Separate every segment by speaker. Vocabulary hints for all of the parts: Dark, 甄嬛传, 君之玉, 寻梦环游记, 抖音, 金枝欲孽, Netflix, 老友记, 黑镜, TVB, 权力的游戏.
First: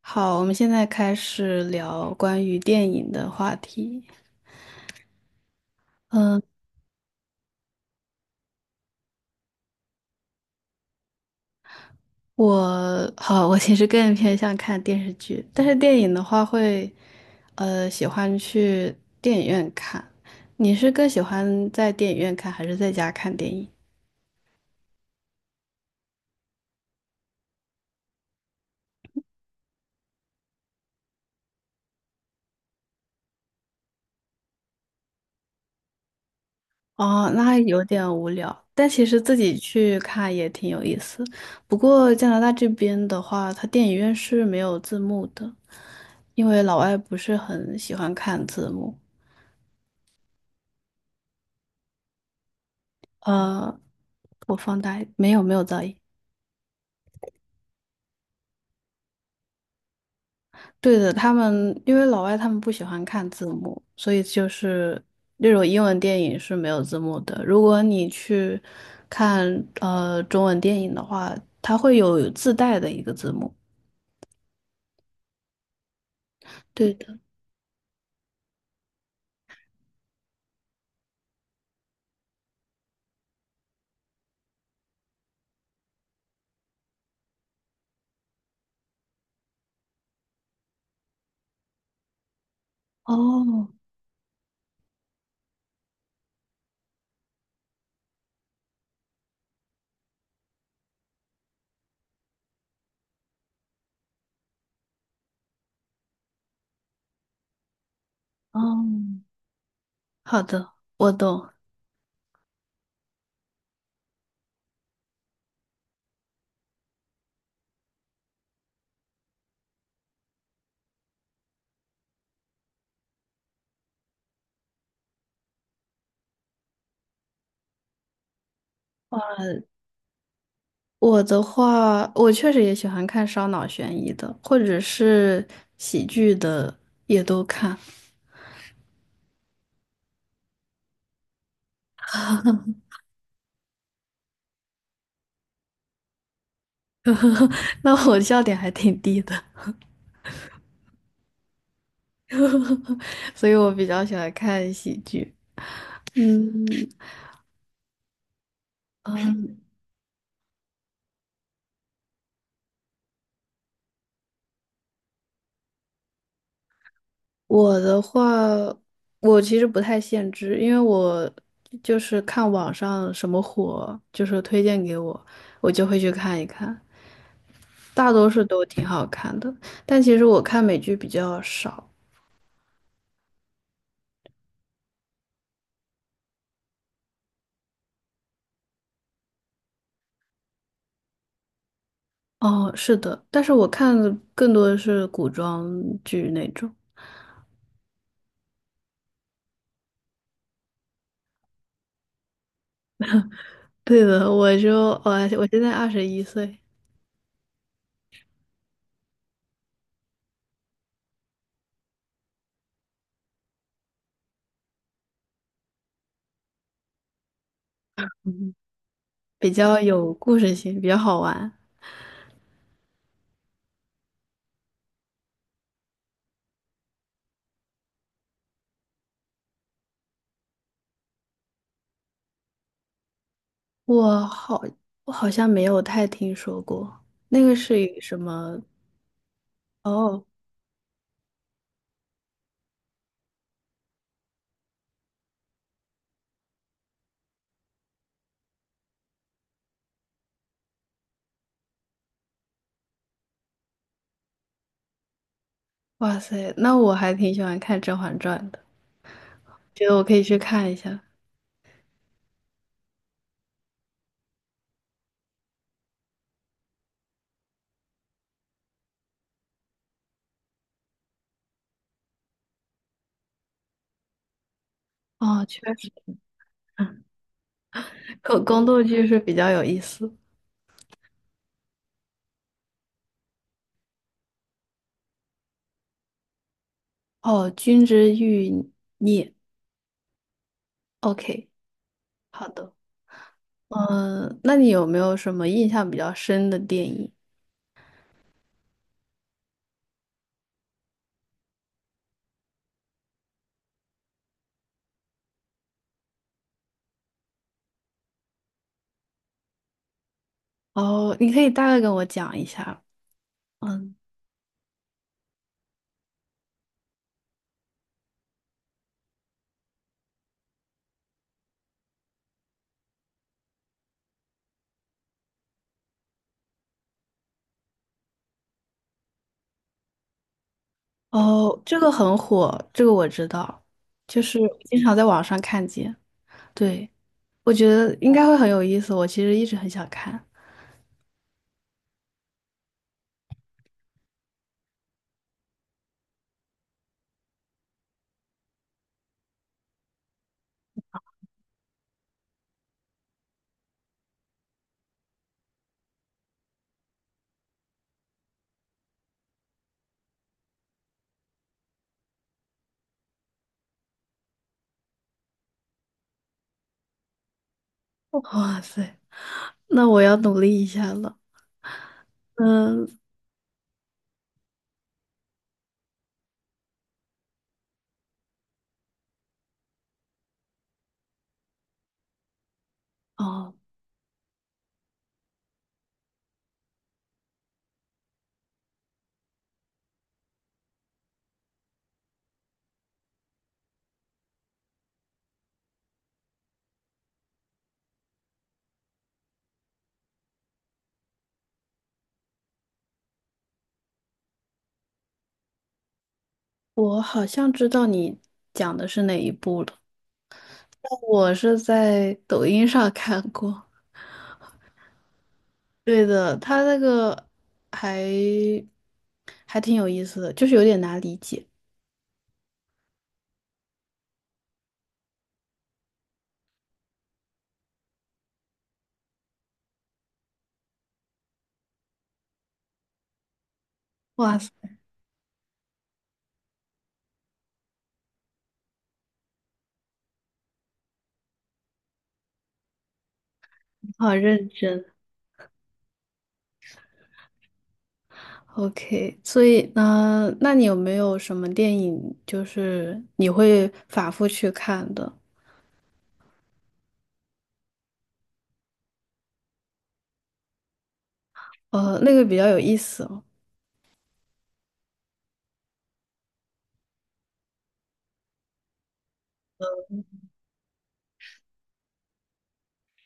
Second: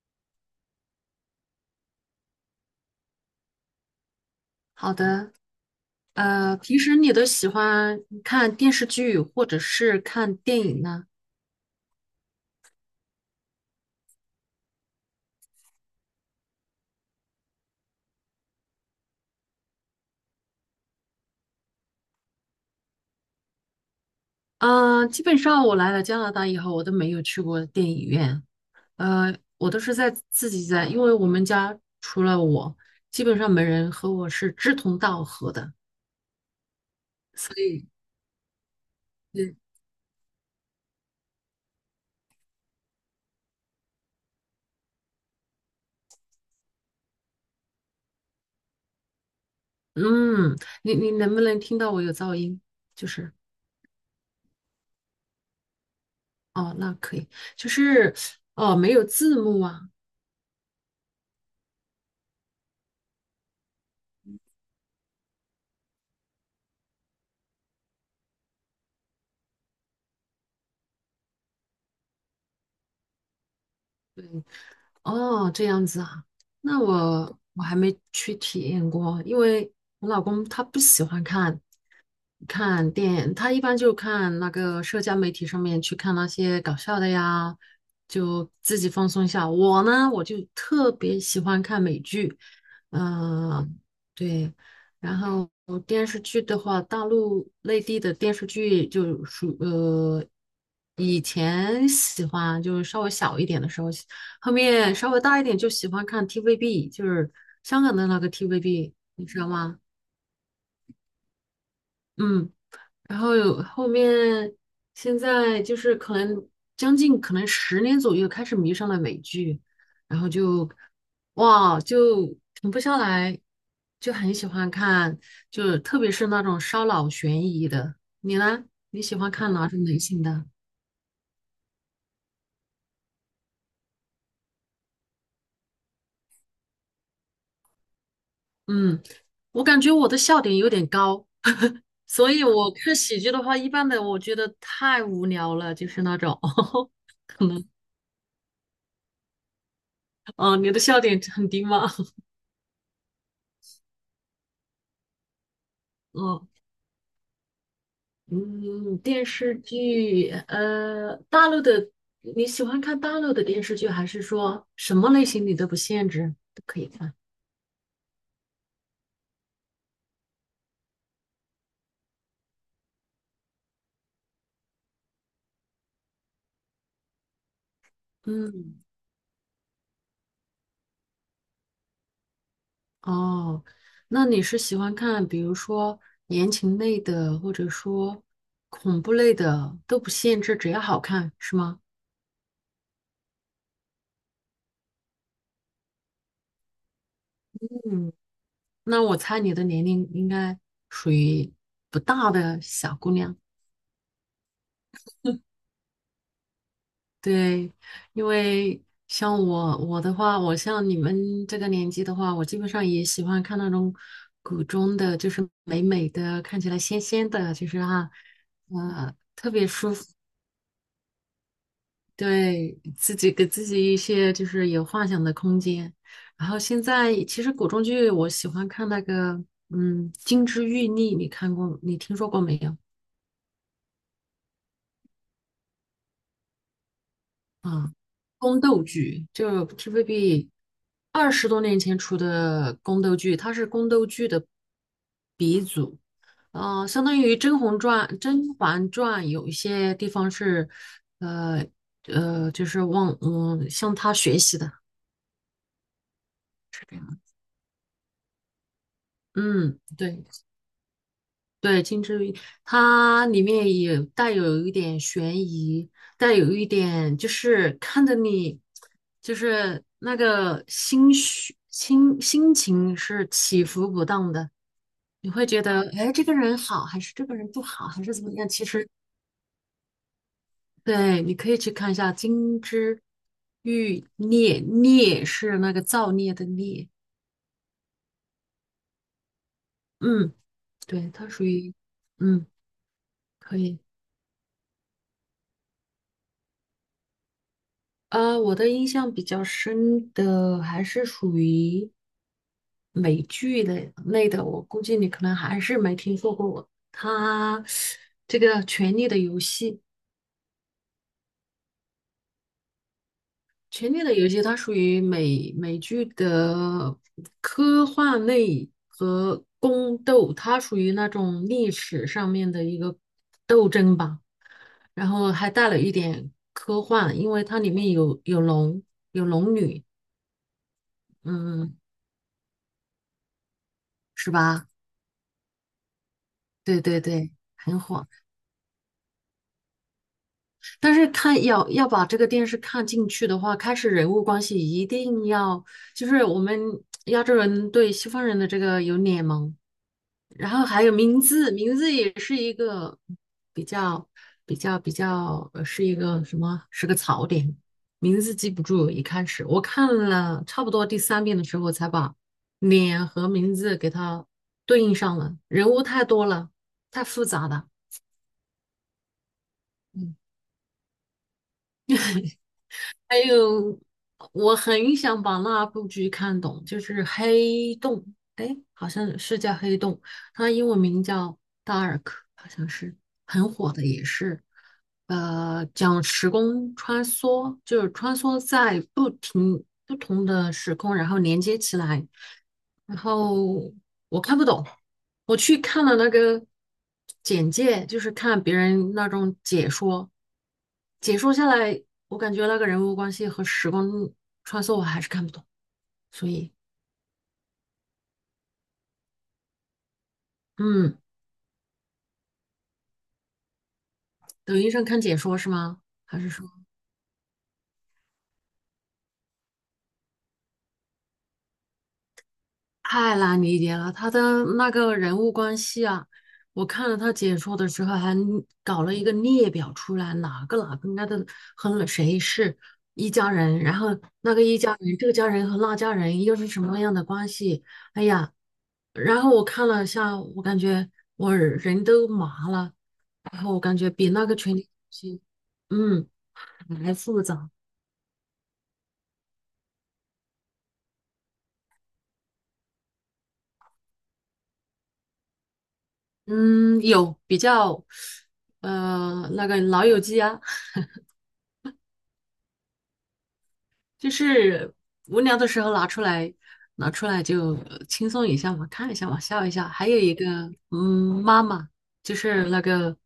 Speaker 1: 好，我们现在开始聊关于电影的话题。
Speaker 2: 好的，
Speaker 1: 嗯，
Speaker 2: 平时你都喜欢看电视剧或者是看电影呢？
Speaker 1: 我其实更偏向看电视剧，但是电影的话会，喜欢去电影院看。你是更喜欢在电影院看，还是在家看电影？
Speaker 2: 啊、基本上我来了加拿大以后，我都没有去过电影院，我都是在自己在，因为我们家除了我，基本上没人和我是志同道合的，
Speaker 1: 哦，那
Speaker 2: 所
Speaker 1: 还有
Speaker 2: 以，
Speaker 1: 点无聊，但其实自
Speaker 2: 对
Speaker 1: 己去看也挺有意思。不过加拿大这边的话，它电影院是没有字幕的，因为老外不是很喜欢看字幕。
Speaker 2: 嗯，你能不能听到我有噪音？就是，
Speaker 1: 呃，我放大一没有，没有噪音。
Speaker 2: 哦，那可以，就是，哦，没有字幕啊，
Speaker 1: 对的，他们因为老外他们不喜欢看字幕，所以就是那种英文电影是没有字幕的。如果你去看中文电影的话，它会有自带的一个字幕。
Speaker 2: 对，哦，这样子啊，那
Speaker 1: 对的，
Speaker 2: 我还没去体验过，因为我老公他不喜欢看，看电，他一般就看那个社交媒体上面去看那些搞笑的呀，就自己放松一下。我呢，我就特别喜欢看美剧，
Speaker 1: 哦，
Speaker 2: 嗯、对。然后电视剧的话，大陆内地的电视剧就属以前喜欢就是稍微小一点的时候，后面稍微大一点就喜欢看 TVB，就是香港的那个
Speaker 1: 哦，
Speaker 2: TVB，你知道吗？
Speaker 1: 好的，我懂。
Speaker 2: 嗯。然后有后面现在就是将近可能10年左右开始迷上了美剧，然后就哇就停不下来，就很喜欢看，就特别是那种烧脑悬疑的。你呢？你喜欢看哪种类型的？
Speaker 1: 我的话，我确实也喜欢看烧脑悬疑的，或者是喜剧的，也都看。
Speaker 2: 嗯，我感觉我的笑点有点高，所以我看喜剧的话，一般的我觉得太无聊了，就是那种，可能，
Speaker 1: 那我笑点还挺低的。
Speaker 2: 哦，你的笑点很低吗？
Speaker 1: 所以我比较喜欢看喜剧。
Speaker 2: 嗯。
Speaker 1: 嗯，
Speaker 2: 嗯，电视
Speaker 1: 嗯，
Speaker 2: 剧，大陆的，你喜欢看大陆的电视剧，还是说什么类型你都不限制，都可以看？
Speaker 1: 我的话，我其实不太限制，因为我就是看网上什么火，就是推荐给我，我就会去看一看，大多数都
Speaker 2: 嗯，
Speaker 1: 挺好看的。但其实我看美剧比较少。
Speaker 2: 哦，那你是喜欢看，比如说言情类的，或者说恐怖类的，都不限制，只要好看，是吗？
Speaker 1: 哦，是的，但是我看的更多的是古装剧那种。
Speaker 2: 嗯，那我猜你的年龄应该属于不大的小姑娘。
Speaker 1: 对的，我就我我现在21岁，
Speaker 2: 对，因为像我的话，我像你们这个年纪的话，我基本上也喜欢看那种古装的，就是美美的，看起来仙仙的，就是啊，呃，
Speaker 1: 比较有故事性，比较好玩。
Speaker 2: 对自己给自己一些就是有幻想的空间。然后现在其实古装剧我喜欢看那个，嗯，《金枝欲孽》，你看过，你听说过没有？
Speaker 1: 我好，我好像没有太听说过，那个是以什么？
Speaker 2: 宫斗剧，就
Speaker 1: 哦，
Speaker 2: TVB 20多年前出的宫斗剧，它是宫斗剧的鼻祖。相当于《甄嬛传》，《甄嬛传》有一些地方是，呃就是往向他学习的，
Speaker 1: 哇塞，那
Speaker 2: 是
Speaker 1: 我
Speaker 2: 这
Speaker 1: 还
Speaker 2: 样。
Speaker 1: 挺喜欢看《甄嬛传》的，
Speaker 2: 嗯，
Speaker 1: 觉得我可以
Speaker 2: 对。
Speaker 1: 去看一下。
Speaker 2: 对，金枝玉叶它里面也带有一点悬疑，带有一点就是看着你，就是那个心绪、心心情是起伏不当的，你
Speaker 1: 哦，
Speaker 2: 会
Speaker 1: 确
Speaker 2: 觉得，
Speaker 1: 实，
Speaker 2: 哎，这个人好，还是这个人不好，还是怎么
Speaker 1: 宫
Speaker 2: 样？
Speaker 1: 宫
Speaker 2: 其
Speaker 1: 斗
Speaker 2: 实，
Speaker 1: 剧是比较有意思。
Speaker 2: 对，你可以去看一下《金枝玉孽》，孽是那个造孽的孽，
Speaker 1: 哦，《君之玉》
Speaker 2: 嗯，对，它属
Speaker 1: ，OK，
Speaker 2: 于，嗯，
Speaker 1: 好的。
Speaker 2: 可以。
Speaker 1: 嗯，那你有没有什么印象比较深的电影？
Speaker 2: 我的印象比较深的还是属于美剧的类的，我估计你可能还是没听说过它这个《权力的游戏》。
Speaker 1: 哦，你可以大概跟我讲一下。
Speaker 2: 《权
Speaker 1: 嗯，
Speaker 2: 力的游戏》它属于美剧的科幻类和宫斗，它属于那种历史上面的一个斗争吧，然后还带了一点科幻，因为它里面有龙，女，
Speaker 1: 哦，
Speaker 2: 嗯，
Speaker 1: 这个很火，这个我知道，就
Speaker 2: 是
Speaker 1: 是
Speaker 2: 吧？
Speaker 1: 经常在网上看见。
Speaker 2: 对
Speaker 1: 对。
Speaker 2: 对对，
Speaker 1: 我觉
Speaker 2: 很
Speaker 1: 得
Speaker 2: 火。
Speaker 1: 应该会很有意思，我其实一直很想看。
Speaker 2: 但是看要把这个电视看进去的话，开始人物关系一定要，就是我们亚洲人对西方人的这个有脸盲，然后还有名字，名字也是一个比较比较，是一个什么？是个槽点，名字记不住。一开始我看了差不多第三遍的时候，才把脸和名字给它对应上了。人物太多了，太复杂了。
Speaker 1: 哇塞，那我
Speaker 2: 嗯
Speaker 1: 要努力一下了。嗯
Speaker 2: 还有，我很想把那部剧看懂，就是《黑洞》，哎，好像是叫《黑洞》，它英文名叫《Dark》，好像是很
Speaker 1: 哦，
Speaker 2: 火的，也是，讲时空穿梭，就是穿梭在不同的时空，然后连接起来，然后我看不懂，我去看了那个简介，就是看别人那种解说，解说下来，我感觉那个人物关系和时光穿梭我还是看不懂，所以，
Speaker 1: 我好像知道你讲的是哪一部了。
Speaker 2: 嗯，
Speaker 1: 我是在抖音上看过。
Speaker 2: 抖音上看解说是吗？
Speaker 1: 对
Speaker 2: 还是
Speaker 1: 的，
Speaker 2: 说？
Speaker 1: 他那个还还挺有意思的，就是有点难理解。
Speaker 2: 太难理解了，他的那个人物关系啊，我看了他解说的时候，还搞了一个列表出来，哪个该个和谁是一家人，然后那
Speaker 1: 哇
Speaker 2: 个
Speaker 1: 塞，
Speaker 2: 一家人，这个家人和那家人又是什么样的关系？哎呀，然后我看了一下，我感觉我人都麻了，然后我感觉
Speaker 1: 你
Speaker 2: 比
Speaker 1: 好
Speaker 2: 那个
Speaker 1: 认
Speaker 2: 权力游
Speaker 1: 真。
Speaker 2: 戏，嗯，还复杂，
Speaker 1: OK，所以呢，那你有没有什么电影就是你会反复去看的？
Speaker 2: 嗯，有比较，那个老友记啊。
Speaker 1: 那个比较有意思哦。
Speaker 2: 就是无聊的时候拿出来，拿出来就轻松一下嘛，看一下嘛，笑一下。还有一个，嗯，妈妈，就是那个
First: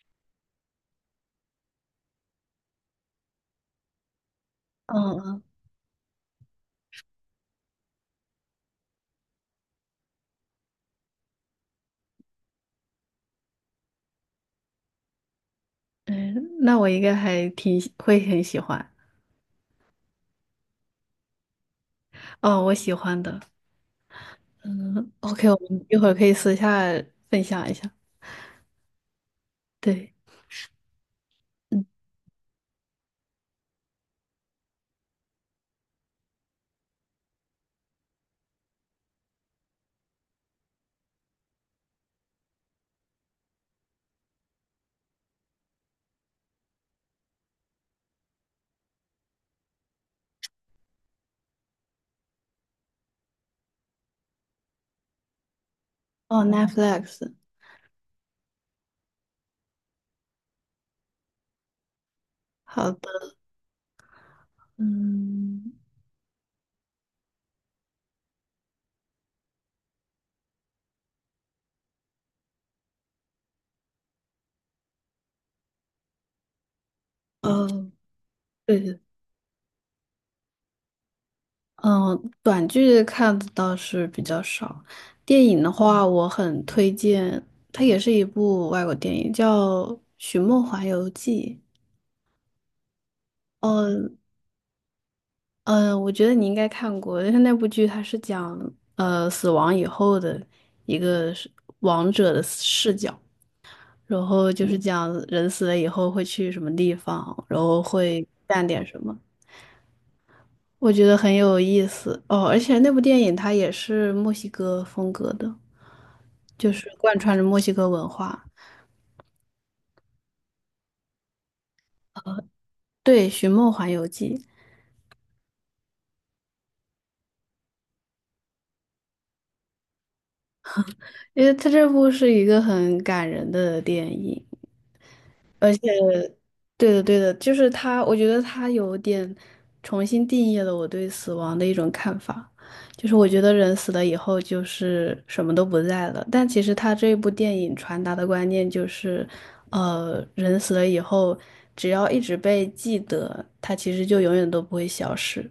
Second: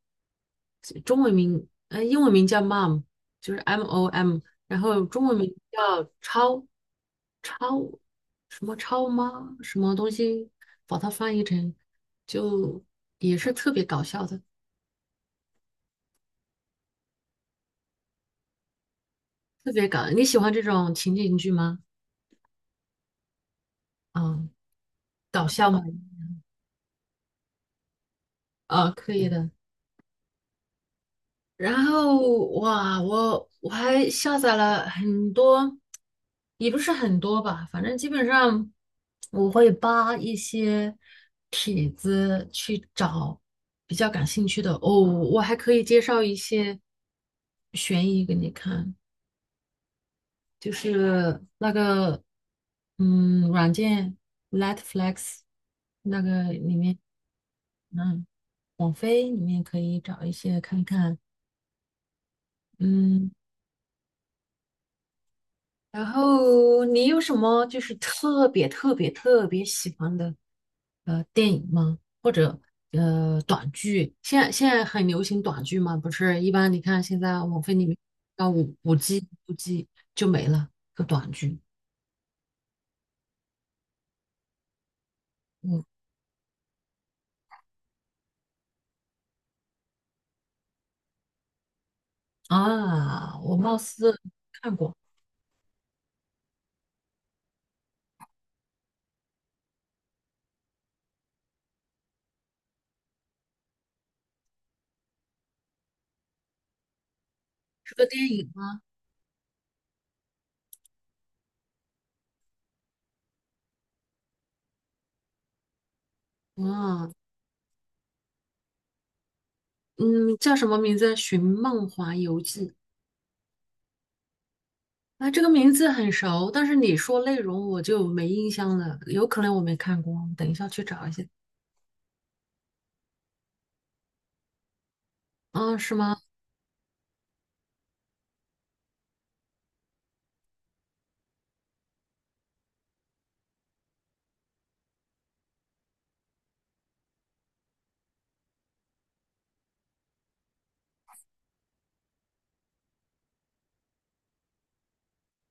Speaker 2: 中文名，英文名叫 mom，就是 M O M，然后中文
Speaker 1: 嗯
Speaker 2: 名叫超什么超妈什么东西，把它翻译成就也是特别搞笑的，
Speaker 1: 嗯，那我应该还挺喜会很喜欢。
Speaker 2: 特别搞。你喜欢这种情景剧吗？
Speaker 1: 哦，我喜欢的。
Speaker 2: 嗯，
Speaker 1: 嗯
Speaker 2: 搞
Speaker 1: ，OK，我
Speaker 2: 笑吗？
Speaker 1: 们一会儿可以私下分享一下。
Speaker 2: 啊，可以的。
Speaker 1: 对，嗯，
Speaker 2: 然后哇，我还下载了很多，也不是很多吧，反正基本上我会扒一些帖子去找比较感兴趣的。哦，我还可以介绍一些悬疑给你看，就是那个嗯软件 n e t f l e x 那
Speaker 1: 哦
Speaker 2: 个里面，
Speaker 1: ，Netflix，
Speaker 2: 嗯，网飞里面可以找一些看看，
Speaker 1: 好
Speaker 2: 嗯。
Speaker 1: 的，嗯，
Speaker 2: 然后你有什么就是特别特别特别喜欢的电影吗？或者短剧？现在很流行短剧嘛，不是？一般你看现在网飞里
Speaker 1: 哦，
Speaker 2: 面啊五
Speaker 1: 对
Speaker 2: 五
Speaker 1: 对，
Speaker 2: G 五 G 就没了个短剧。
Speaker 1: 嗯，短剧看的倒是比较少，电影的
Speaker 2: 嗯
Speaker 1: 话，我很推荐，它也是一部外国电影，叫《寻梦环游记》。
Speaker 2: 啊，我貌
Speaker 1: 嗯。
Speaker 2: 似看过，
Speaker 1: 嗯，我觉得你应该看过，但是那部剧它是讲死亡以后的一个是王者的视角，然后就是讲人死了以后会去什么地方，然后
Speaker 2: 是个
Speaker 1: 会
Speaker 2: 电影
Speaker 1: 干
Speaker 2: 吗？
Speaker 1: 点什么，我觉得很有意思哦。而且那部电影它也是墨西哥风格的，就是
Speaker 2: 啊，
Speaker 1: 贯穿着墨西哥文化。
Speaker 2: 嗯，叫什么名字？《寻梦环游记》
Speaker 1: 对，《寻梦环游记》，
Speaker 2: 啊，这个名字很熟，但是你说内容我就没印象了，有可能我没看过，等一下去找一下。
Speaker 1: 因为它这部是一个很感人的电影。而
Speaker 2: 啊，
Speaker 1: 且，
Speaker 2: 是吗？
Speaker 1: 对的，对的，就是他，我觉得他有点重新定义了我对死亡的一种看法，就是我觉得人死了以后就是什么都不在了，但其实他这部电影传达的观念就是，人死了以后，只要一直被记得，他其实就永远都不会消失，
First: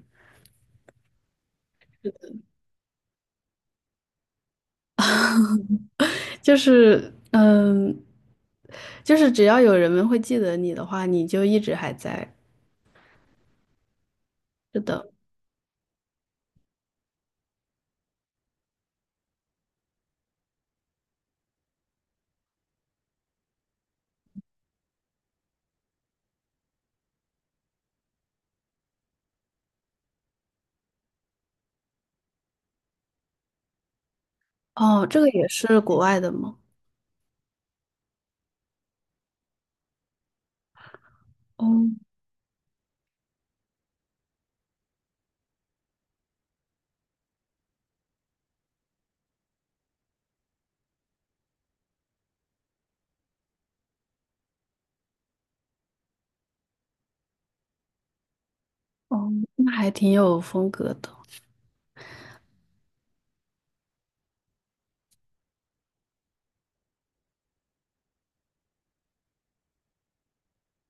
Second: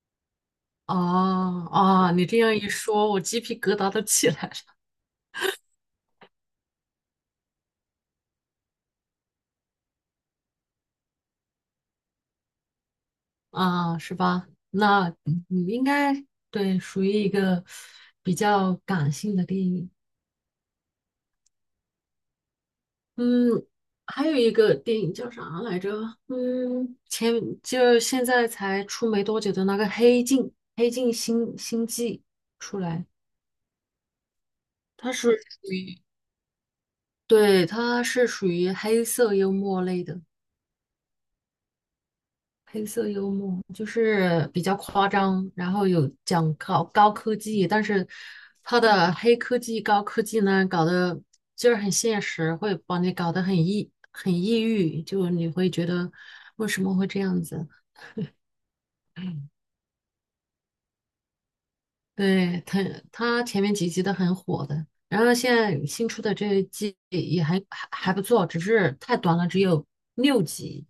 Speaker 2: 哦啊，你这样一说，我鸡皮疙瘩都起来了。
Speaker 1: 就是嗯，就是只要有人们会记得你的话，你就一直还在。
Speaker 2: 啊，是吧？
Speaker 1: 是的，
Speaker 2: 那嗯你应该对，属于一个比较感性的电影。嗯，还有一个电影叫啥来着？嗯，前就现在才出没多久的那个《黑镜》，《黑镜》新季出来，
Speaker 1: 哦，
Speaker 2: 它
Speaker 1: 这个
Speaker 2: 是
Speaker 1: 也
Speaker 2: 属
Speaker 1: 是国
Speaker 2: 于。
Speaker 1: 外的吗？
Speaker 2: 对，它是属于黑色幽默类的，
Speaker 1: 哦
Speaker 2: 黑色幽默就是比较夸张，然后有讲高科技，但是它的黑科技、高科技呢，搞得就是很现实，会把你搞得很抑郁，就你会觉得为什么会这样子？
Speaker 1: 哦，那还挺有风格的。
Speaker 2: 对，它前面几集都很火的，然后现在新出的这一季也还不错，只是太短了，只有6集，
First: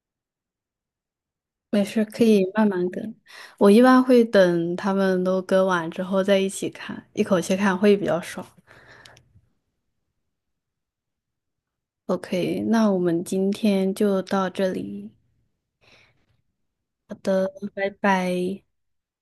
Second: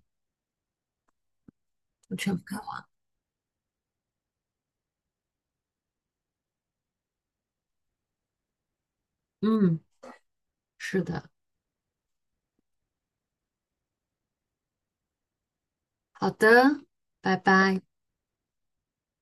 Speaker 1: 没事，
Speaker 2: 我
Speaker 1: 可
Speaker 2: 全
Speaker 1: 以
Speaker 2: 部看
Speaker 1: 慢
Speaker 2: 完。
Speaker 1: 慢跟。我一般会等他们都跟完之后再一起看，一口气看会比较爽。
Speaker 2: 嗯，是的。
Speaker 1: OK，那我们今天就到这里。
Speaker 2: 好的，
Speaker 1: 好
Speaker 2: 拜
Speaker 1: 的，
Speaker 2: 拜。
Speaker 1: 拜拜。